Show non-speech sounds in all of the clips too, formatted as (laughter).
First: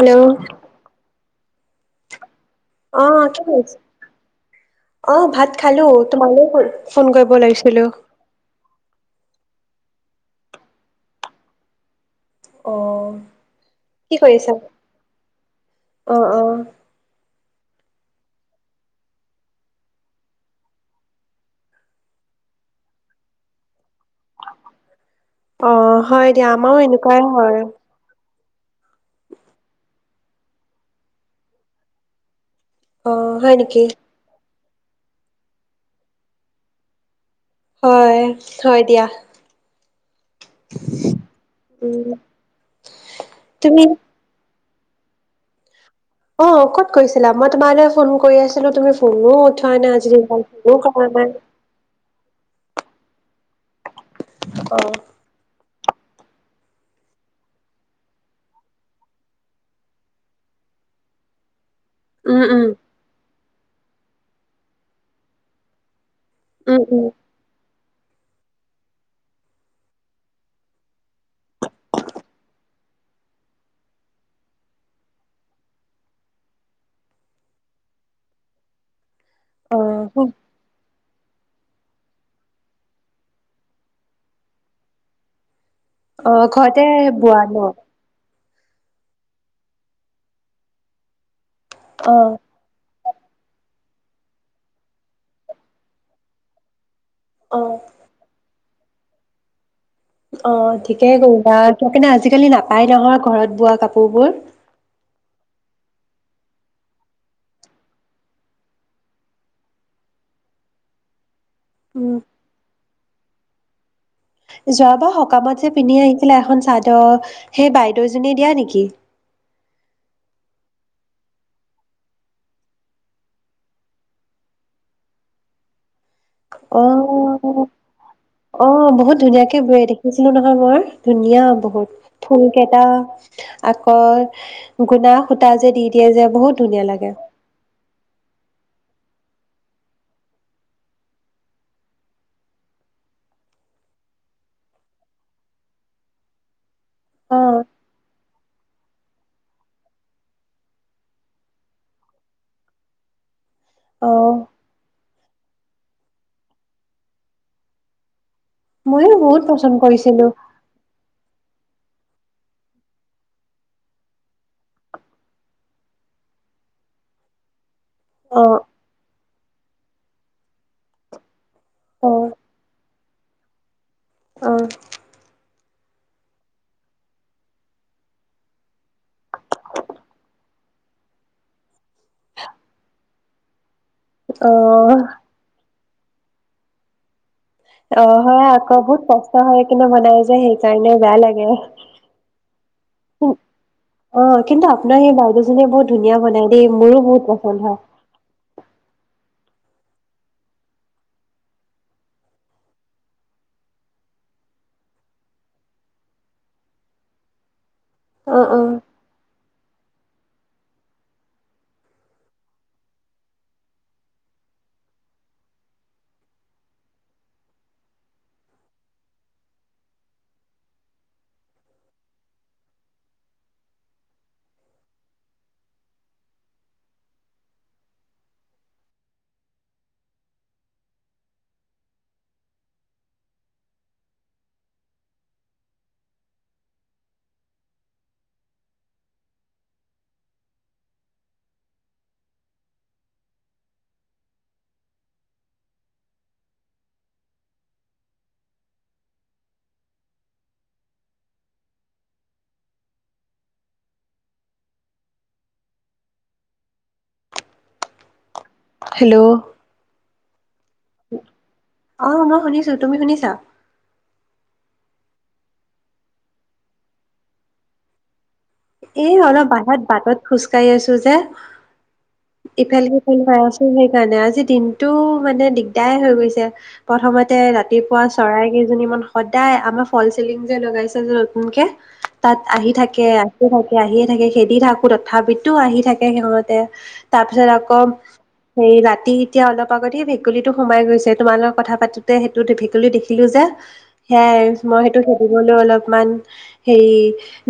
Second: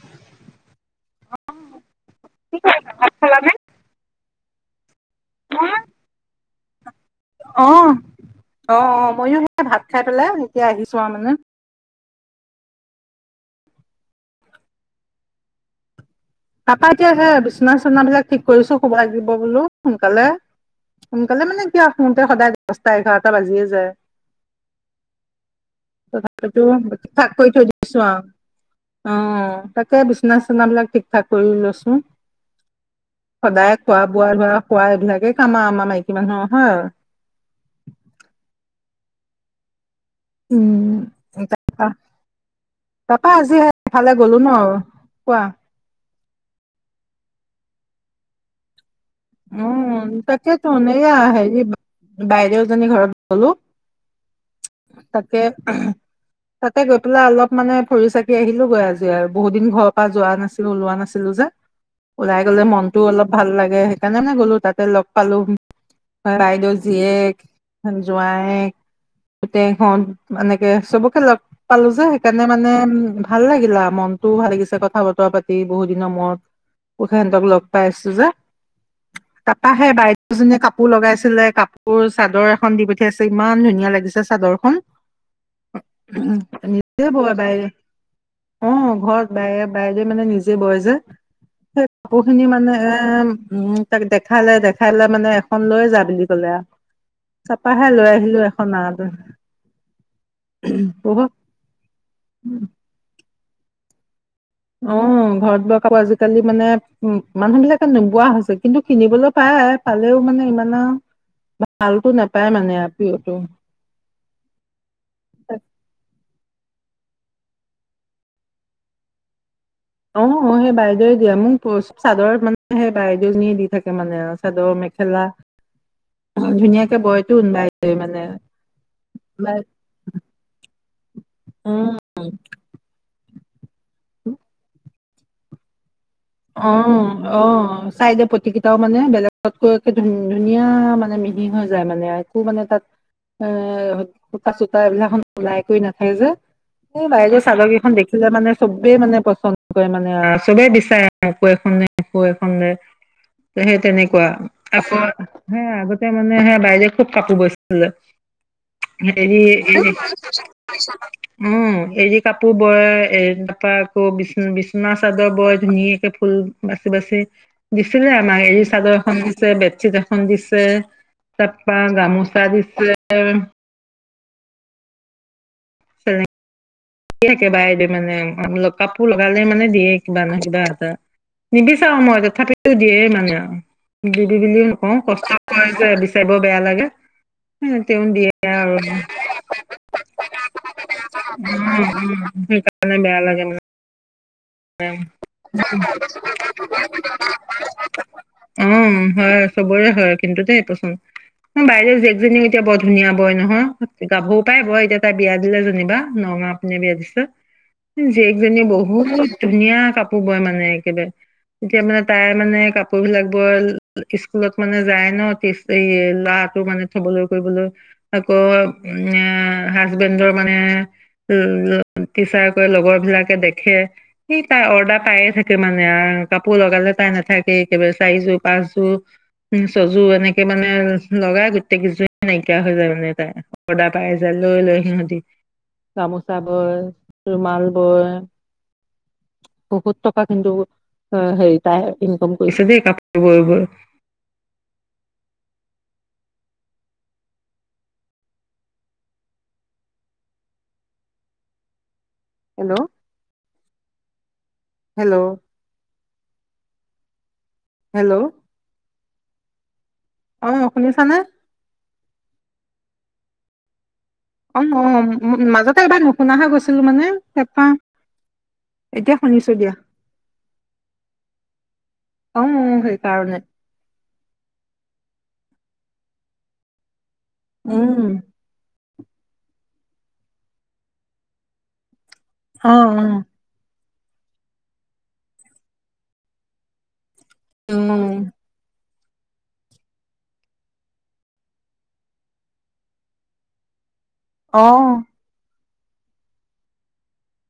Hello (unintelligible) অ, কি খালানে? (unintelligible) অ, ভাত খালোঁ তোমালোক হ'ল? অ, অ অ ময়ো সেইয়া ভাত খাই পেলাই এতিয়া আহিছো আৰু মানে। অ, কি কৰিছা? অ, অ, তাপা এতিয়া সেয়া বিচনা-চনা বিলাক ঠিক কৰিছো শুব লাগিব বোলো, সোনকালে। সোনকালে মানে কি আও শুতে সদায় দচটা এঘাৰটা বাজিয়ে যায়। অ (inaudible) হয় দিয়া (unintelligible) আমাৰো এনেকুৱাই হয় অ, তাকে বিচনা চনা বিলাক ঠিক-ঠাক কৰি লৈছোঁ। অ হয় সদায় নেকি খোৱা-বোৱা ধৰা খোৱা এইবিলাকেই কাম আ আমা মাইকী মানুহৰ হয়ে। হয়, হয় দিয়া। উম, (inaudible) উম তাপা সেয়া তুমি এফালে গ'লো ন, কোৱা। অ, ক'ত গৈছিলা? মই তোমালৈ ফোন কৰি আছিলো তুমি ফোনো উঠোৱা নাই উম, আজি (unintelligible) তাকেতো কোনো এইয়া খবৰ নাই। হেৰি বাইদেউজনী ঘৰত গ'লো। অ', তাকে (unintelligible) তাতে গৈ পেলাই অলপ মানে ফুৰি-চাকি আহিলোগৈ আজি আৰু বহুত দিন ঘৰ পা যোৱা নাছিলো ওলোৱা নাছিলো যে। (unintelligible) ওলাই গ'লে উম মনতটোও অলপ ভাল লাগে সেইকাৰণে মানে গ'লো তাতে লগ পালো। বাইদেউ উম উম জীয়েক, জোঁৱায়েক। পুতেক হ'ত এনেকে সবকে লগ পালো যে সেইকাৰণে মানে ভাল লাগিলে আ মনতটোও ভাল লাগিছে কথা বতৰা পাতি বহুত দিনৰ মূৱত (unintelligible) লগ পাই আছো যে অ তাপাহে বাইদেউজনীয়ে কাপোৰ লগাইছিলে কাপ তোৰ চাদৰ এখন দি পঠিয়াইছে ইমান ধুনীয়া লাগিছে চাদৰখন। অ উম, ঘৰতে নিজে ব'য় বোৱা ন বাইদেৱে। অ ঘৰত বাই- বাইৰে মানে নিজে বয় যে অ কাপোৰখিনি মানে এ উম তাক দেখালে দেখাই লে মানে এখন লৈ যা বুলি ক'লে আউ অ তাপাহে লৈ আহিলো এ (unintelligible) অ ঠিকেই কৰিবা (unintelligible) আজিকালি নাপাই নহয় ঘৰত বোৱা কাপোৰ বোৰ। অ ঘৰত বোৱা কাপোৰ আজিকালি মানে উম মানুহ বিলাকে নোবোৱা হৈছে কিন্তু কিনিবলৈ পায়। পালেও মানে ইমান আউ (inaudible) ভালতো নাপায় মানে আ পিয়ৰ টো। যোৱাবা সকামত যে পিন্ধি আহিছিলে এখন চাদ সেই বাইদেউজনীয়ে দিয়া নেকি? অ অ সেই বাইদেউৱে দিয়ে মোক চাদৰ মানে সেই বাইদেউজনীয়ে দি থাকে মানে চাদৰ মে মেখেলা। (inaudible) (unintelligible) ধুনীয়াকে বয়তোন অ', বাইদেউয়ে মানে অ বহুত ধুনীয়াকে বাই বয়ে দেখিছিলো নহয় মই ধুনীয়া বহুত ফুল কে (unintelligible) আকৌ গুনা সূতা যে দি দিয়ে যে বহুত অ ধুনীয়া লাগে। 'অ 'চাইদে প (unintelligible) মানে বেলেগতকৈ ধুন- ধুনীয়া মানে মিহি হৈ যায় মানে একো মানে তাত এ সূতা- চূতা (unintelligible) ওলাই কৰি নাথাকে যে। এই বাইদেউ অ', চাদকেইখন দেখিলে মানে চবেই মানে পচন্দ কৰে মানে (unintelligible) চবে বিচাৰে। আকৌ এখন (unintelligible) আকৌ এখন (unintelligible) সেই তেনেকুৱা। অ', আকৌ হে আগতে মানে হে বাইদেউয়ে খুব কাপোৰ বয়ছিলে। ময়ো হেৰি বহুত পচন্দ কৰিছিলো (unintelligible) উম, এৰি কাপোৰ বয় এ- তাৰাপা আকৌ বিচ- বিচনা চাদৰ বয় ধুন (unintelligible) ফুল বাচি দিছিলে আমাক অ', এৰি চাদৰ এখন দিছে বেড চিট এখন দিছে তাৰপা অ', গামোচা দিছে অ', চেলেং। দি থাকে বাইদে মানে (unintelligible) কাপোৰ লগালে মানে দিয়ে কিবা নহ কিবা এটা। নিবিচাৰো মই তথাপিতো দিয়ে মানে আউ। দিবি বুলিও নকওঁ অ', কষ্ট কৰে যে বিচাৰিব বেয়া লাগে। হে তেওঁ দিয়ে আৰু হৈ কিনে বনাই যে সেইকাৰণে বেয়া লাগে। উম, উম সেইকাৰণে বেয়া লাগে মানে। অ কিন্তু আপোনাৰ সেই বাইদেউজনীয়ে বহুত ধুনীয়া বনাই দেই মোৰো বহুত পচন্দ হয়। অ হয় চবৰে হয় কিন্তু দেই পচন্দ। বাইদেউ জিয়েকজনী এতিয়া বৰ ধুনীয়া বয় নহয় গাভও পাই বয় এতিয়া তাই বিয়া দিলে যেনিবা নগাওঁ (unintelligible) বিয়া দিছে অ', অ'। জীয়েকজনীয়ে বহুত ধুনীয়া কাপোৰ বয় মানে একেবাৰে। এতিয়া মানে তাই মানে কাপোৰ বিলাক বৰ স্কুলত মানে যায় ন' এই ল'ৰাটো মানে থবলৈ কৰিবলৈ। আকৌ উ হাজবেণ্ডৰ মানে উম, টিচাৰ কৰে লগৰ বিলাকে দেখে। সেই তাই অৰ্ডাৰ পায়ে থাকে মানে আৰু কাপোৰ লগালে তাই নাথাকে একেবাৰে চাৰিযোৰ, পাঁচযোৰ উ ছযোৰ এনেকে মানে লগাই গোটেইকেইযোৰ নাইকিয়া হৈ যায় মানে তাই। অৰ্দাৰ পাই যায় লৈ লয় সিহঁতি। গামোচা বয়, ৰুমাল বয়। বহুত টকা কিন্তু অ' হেৰি তাই ইনকম কৰিছে দেই কাপোৰ বয় বয়। হেল্ল'। হেল্ল'। হেল্ল'। হেল্ল'। অ' শুনিছানে? অ' মই শুনিছো তুমি শুনিছা? অ' অ' মাজতে এবাৰ নুশুনা হৈ গৈছিলো মানে তাপা এ অলপ বাহাত বাটত খোজকাঢ়ি আছো যে অ ইফাল - সিফাল সেইকাৰণে হৈ আছো। সেইকাৰণে আজি দিনটো মানে দিগদাৰ এ হৈ গৈছে। প্ৰথমতে ৰাতিপুৱা উম চৰাই কেইজনীমান সদায় আমাৰ ফল চিলিং যে লগাইছে যে নতুনকে তাত আহি অ থাকে। আহি থাকে, আহিয়ে থাকে খেদি থাকো তথাপিতো আহি থাকে সিহঁতে। তাৰপিছত অ আকৌ অ সে ৰাতি এতিয়া অলপ আগতে ভেকুলীটো সোমাই গৈছে। তোমাৰ লগত কথা পাতোতে সেইটো ভেকুলী দেখিলো যে সেয়াই অ মই সেইটো খেদিবলৈ অলপমান হেৰি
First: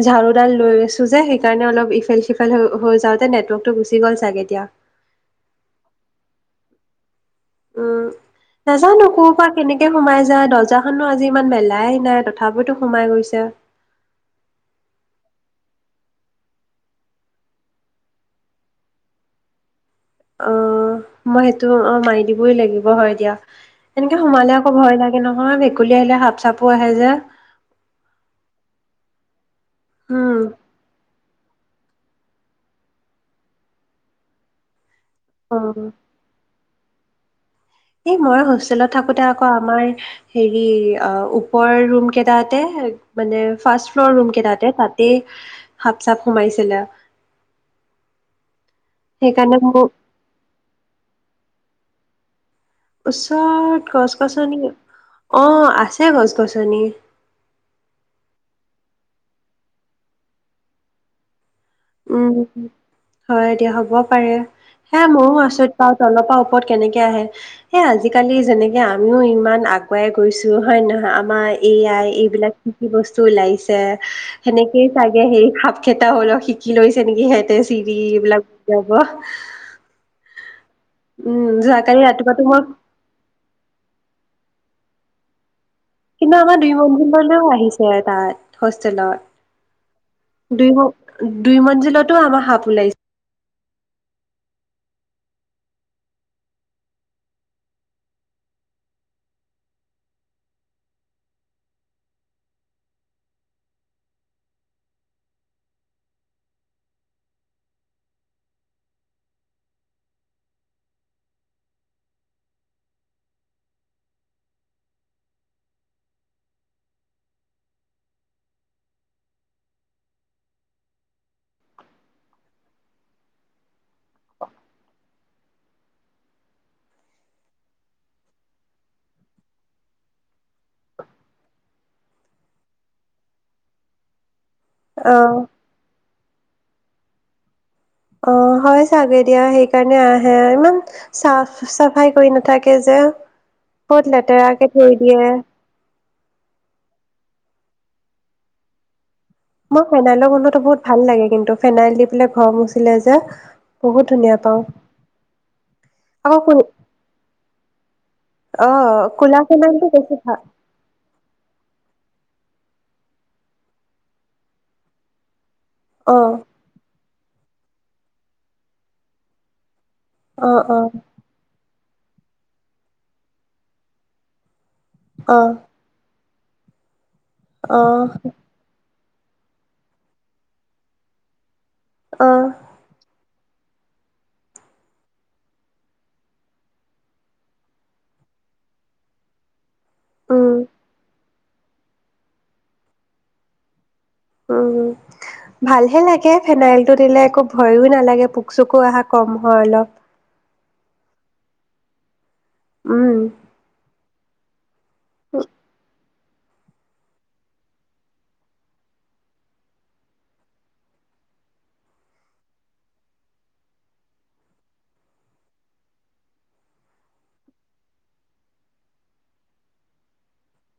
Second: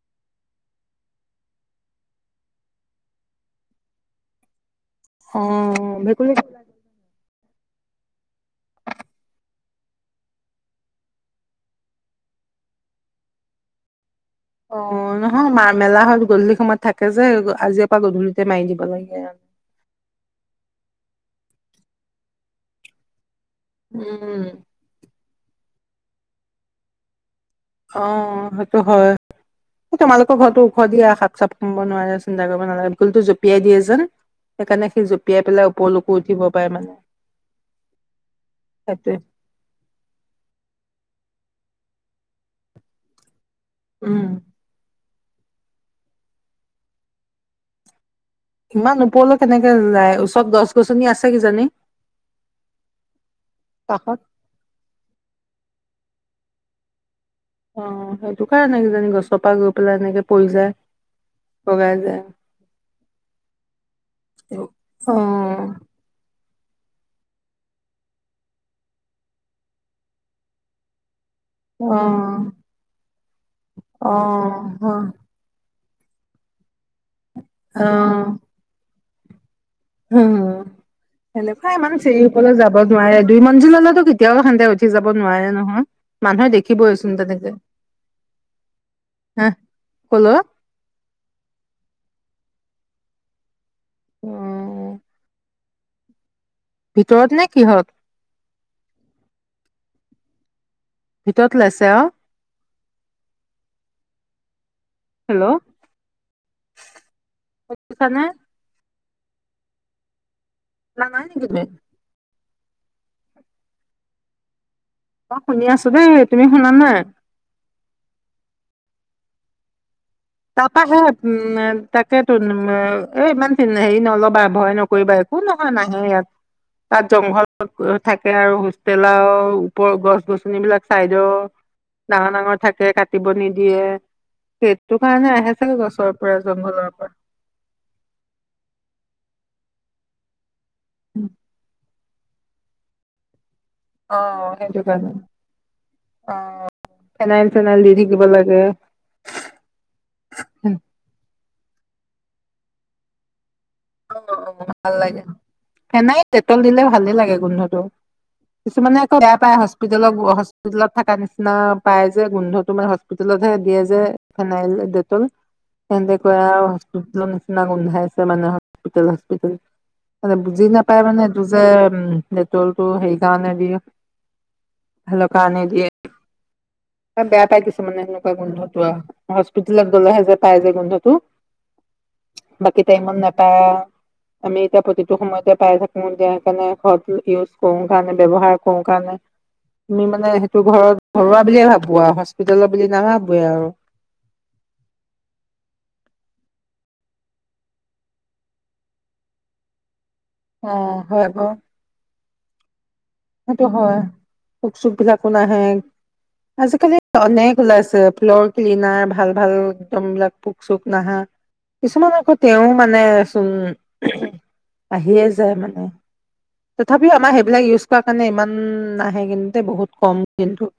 ঝাৰুডাল লৈ চু যে সেইকাৰণে অলপ ইফাল-সিফাল হৈ যাওঁতে নেটৱৰ্কটো গুচি গ'ল চাগে এতিয়া। উম, ভেকুলী উম। নাজানো ক'ৰ পৰা কেনেকে সোমাই যায় দৰ্জাখনো আজি ইমান মেলাই নাই তথাপিতো সোমাই গৈছে। অ' নহয় মা মেলা হয় গধূলি সময়ত থাকে যে আজি পৰা গধূলিতে মাৰি দিব লাগে আৰু। অ' মই সেইটো অ' মাৰি দিবই লাগিব হয় দিয়া এনেকে উম সোমালে আকৌ ভয় লাগে। হেৰি নহয় ভেকুলী আহিলে সাপ, চাপো আহে যে। অ' সেইটো হয় উম তোমালোকৰ ঘৰতো হয় দিয়া সাপ, চাপ সোমাব নোৱাৰে চিন্তা কৰিব নালাগে। ভেকুলীটো জপিয়াই দিয়ে যে সেইকাৰণে সি জপি লুটিয়াই পেলাই অ ওপৰলৈকো উঠিব পাৰে মানে। এই ময়ো হোষ্টেলত সেইটোৱে থাকোঁতে আকৌ আকৌ আমাৰ হেৰি অ' ওপৰৰ ৰুম কেইটাতে মানে ফাৰ্ষ্ট ফ্লৰ উম ৰুম কেইটাতে তাতেই সাপ, চাপ সোমাইছিলে। ইমান ওপৰলৈ সেইকাৰণে কেনেকে মোৰ যায় ওচৰত গছ-গছনি আছে কিজানি। ওচৰত কাষত গছ-গছনি অ' আছে গছ-গছনি। অ' সেইটো কাৰণে কিজানি গছৰ পৰা গৈ পেলায় এনেকে পৰি যায়। বগাই যায় উম, হয় দিয়া হ'ব পাৰে হে অ এ ময়ো আচৰিত পাও। তলৰ পৰা ওপৰত কেনেকে আহে। সেই আজিকালি যেনেকে আমিও ইমান আগুৱাই গৈছো হয় নহয় আমাৰ এ অ আই এইবিলাক কি কি বস্তু ওলাইছে। অ সেনেকেই চাগে হে সাপ সাপ কেইটাও অলপ শিকি লৈছে নেকি সিহঁতে অ চিৰি এইবিলাক যাব। উম, তেনেকুৱাই ইমান যোৱাকালি চিৰি ৰাতিপুৱাতো ওপৰলৈ মই যাব নোৱাৰে দুই মঞ্জিলৈলেতো কেতিয়াও সিহঁতে উঠি যাব নোৱাৰে নহয়। কিন্তু মানুহে আমাৰ দুই দেখিবইচোন মঞ্জিলৈলেও তেনেকে আহিছে এটা হা কলৈ হোষ্টেলত দুই দুই মঞ্জিলতো আমাৰ সাপ ওলাইছে। উম। ভিতৰতনে কিহত? ভিতৰত ওলাইছে আও? হেল্ল' শুনিছানে? (inaudible) মই শুনি আছো দেই, তুমি শুনা নাই? তাৰপৰা হে উম তাকেতো এ ইমান হেৰি নল'বা ভয় নকৰিবা। একো নহয় নাহে ইয়াত। তাত জংঘল থাকে আৰু হোষ্টেল আৰু ওপৰৰ গছ গছনিবিলাক চাইদৰ ডাঙৰ ডাঙৰ থাকে কাটিব নিদিয়ে। সেইটো কাৰণে অহ আহে চাগে গছৰ পৰা জংঘলৰ পৰা। অ', হয় চাগে দিয়া সেইকাৰণে আহে ইমান চাফ চাফ চাফাই কৰি নাথাকে যে বহুত অ লেতেৰাকে সেইটো থৈ কাৰণে দিয়ে। অ', ফেনাইল চেনাইল দি থাকিব লাগে। মই ফেনাইলৰ গোন্ধটো বহুত ভাল লাগে কিন্তু ফেনাইল দি পেলাই ঘৰ মুচিলে যে। বহুত ধুনীয়া পাওঁ ভাল লাগে ফেনাইল আকৌ কো ডেটল দিলে ভালে লাগে গোন্ধটো। অ কিছুমানে আকৌ বেয়া ক'লা পায় ফেনাইলটো হস্পিতালৰ বেছি হস্পি ভাল হস্পিতালত থকাৰ নিচিনা পাই যে গোন্ধতো হস্পিতেলত হে দিয়ে যে ফেনাইল ডেটল। (inaudible) তেনেকৈ আৰু হস্পিতালৰ নিচিনা গোন্ধাইছে মানে হস্পিতেল হস্পিতেল। মানে অ বুজি অ নাপায় মানে এইটো যে উম ডেটলটো সেই কাৰণে দিয়ে। ভালৰ অ কাৰণে দিয়ে। বেয়া পাই অ কিছুমানে সেনেকুৱা গোন্ধটো হস্পিতেলত গ'লেহে যে পাই যে গোন্ধতো। অ'। বাকি টাইমত নাপায় আৰু। আমি এতিয়া প্ৰতিটো সময়তে পাই থাকো এতিয়া সেইকাৰণে ঘৰত ইউজ কৰো কাৰণে ব্যৱহাৰ কৰো কাৰণে। (inaudible) তুমি মানে উম সেইটো ঘৰত ঘৰুৱা বুলিয়ে ভাবো আৰু হস্পিতালৰ বুলি নাভাবোৱে আৰু। উম। ভালহে লাগে ফেনাইলটো দিলে একো ভয়ো নালাগে পোক চোকো অহা কম হয় অলপ। অ', হয় আকৌ। উম। সেইটো হয় পোক চোকবিলাকো নাহে। আজিকালি অনেক ওলাইছে ফ্ল'ৰ ক্লিনাৰ ভাল ভাল একদম এইবিলাক পোক চোক নাহা। কিছুমান আকৌ তেওঁ মানে চোন আহিয়ে যায় মানে। তথাপিও আমাৰ সেইবিলাক ইউজ কৰা কাৰণে ইমান নাহে কিন্তুতে বহুত কম কিন্তু।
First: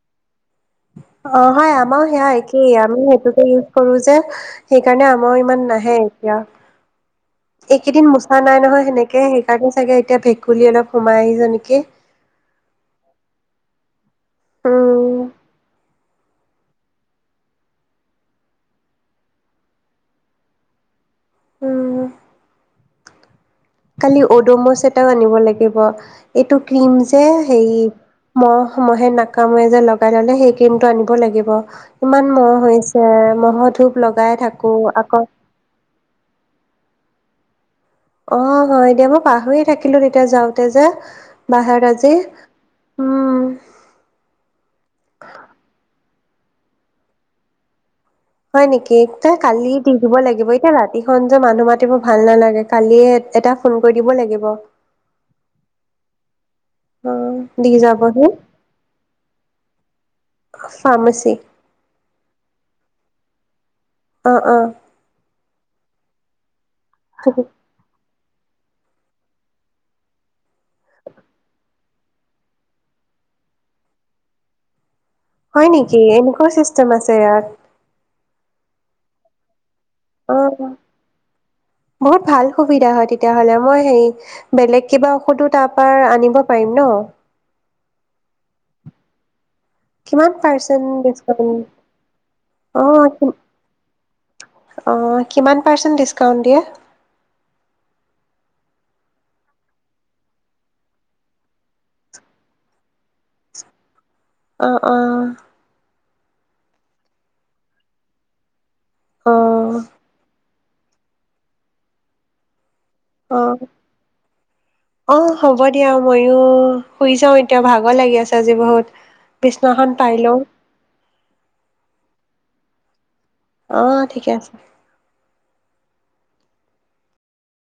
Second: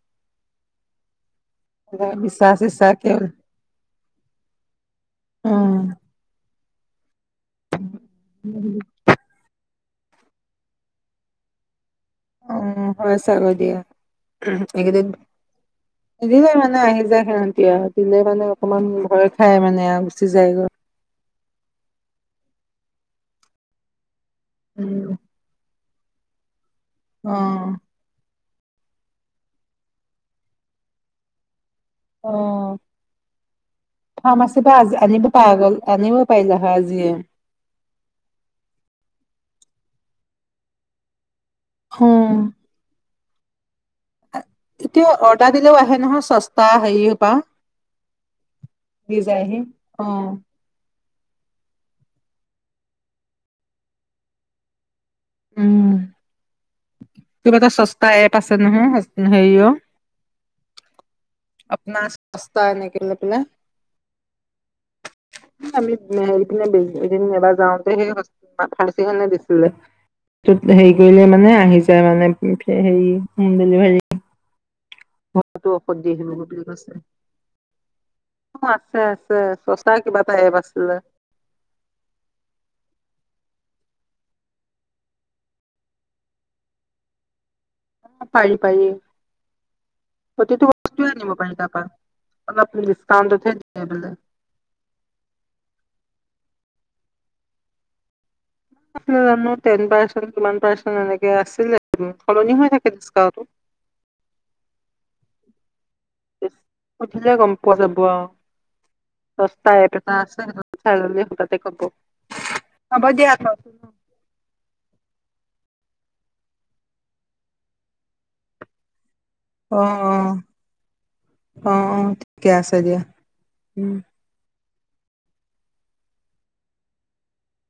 অ', হয় আমাৰও সেয়াই বিচা একেই চিচা আমি কে সেইটোকে ইউজ কৰো যে সেইকাৰণে আমাৰ ইমান উম নাহে এতিয়া। এইকেইদিন মুচা নাই নহয় সেনেকে সেইকাৰণে চাগে এতিয়া ভেকুলী অলপ সোমাই আহিছে নেকি! অ', হয় চাগৈ দিয়া এইকেইদিন উম দিলে মানে আহি যায় সিহঁতি আৰু দিলে মানে অকমান ভয় খাই মানে আৰু গুচি যায়গৈ। উম কালি অড'মছ উম এটাও আনিব লাগিব, এইটো ক্ৰীম যে অ হেৰি মহ মহে নাকামৰে যে লগাই ল'লে সেই ক্ৰিমটো আনিব লাগিব। অ কিমান মহ হৈছে, মহৰ ধূপ লগাই ফাৰ্মাচীৰ থাকোঁ পৰা আজি আকৌ আনিব পৰা গ'ল আনিব পাৰিলা হয় আজিয়ে। অ' হয় এতিয়া মই পাহৰিয়ে থাকিলোঁ তেতিয়া যাওঁতে যে বাহত আজি। উম উম এতিয়া অৰ্ডাৰ দিলও আহে নহয় চস্তা হেৰিৰপা। হয় নেকি, কা-কালিৱে দি অ দিব লাগিব। এ, ৰাতিখন যে মানুহ মাতিব ভাল নালাগে, কালিয়ে এটা ফোন কৰি দিব লাগিব। উম। অ কিবা এটা দি চস্তা যাবহি এপ আছে নহয় আজ হেৰিয় ফাৰ্মাচী আপোনাৰ চস্তা এনেকে লৈ পেলাই। অ', অ'। (unintelligible) এবাৰ যাওঁতে সেই হ ফা ফাৰ্চিখনে দিছিলে, টোত হেৰি কৰিলে মানে আহি তাৰ মানে হেৰি হ'ম ডেলিভাৰী। হয় ঘৰতো ঔষধ নেকি, দি আহিব এনেকুৱা বুলি চিষ্টেম কৈছে আছে ইয়াত। অ' আছে আছে, চস্তা কিবা এটা অ এপ আছিলে। বহুত ভাল সুবিধা হয় তেতিয়াহ'লে মই হেৰি বেলেগ কিবা ঔষধো তাৰপা আনিব পাৰিম ন'? অ' পাৰি পাৰি। কিমান প্ৰতিটো পাৰ্চেন্ট বস্তুৱে আনিব পাৰি ডিচকাউন্ট তাৰপা, অলপ অ কি- ডিকাউন্টতহে দিয়ে বোলে। অ' কিমান পাৰ্চেণ্ট ডিছকাউণ্ট দিয়ে? জানো জানো টেন পাৰ্চেণ্ট, কিমান পাৰ্চেন্ট এনেকে আছিলে, সলনি হৈ থাকে ডিচকা অ', অ'। সুধিলে গম পোৱা যাব আৰু। অ চস্তা এপ এটা আছে সেই চাললে হঠাতে ক'ব। হ'ব দিয়া অ'। অ' হ'ব দিয়া, ময়ো শুই যাওঁ এতিয়া, ভাগৰ লাগি আছে আজি বহুত। অ', বিচনাখন পাৰি অ', লওঁ অ', অ', ঠিকে আছে দিয়া। উম। অ' ঠিকে আছে।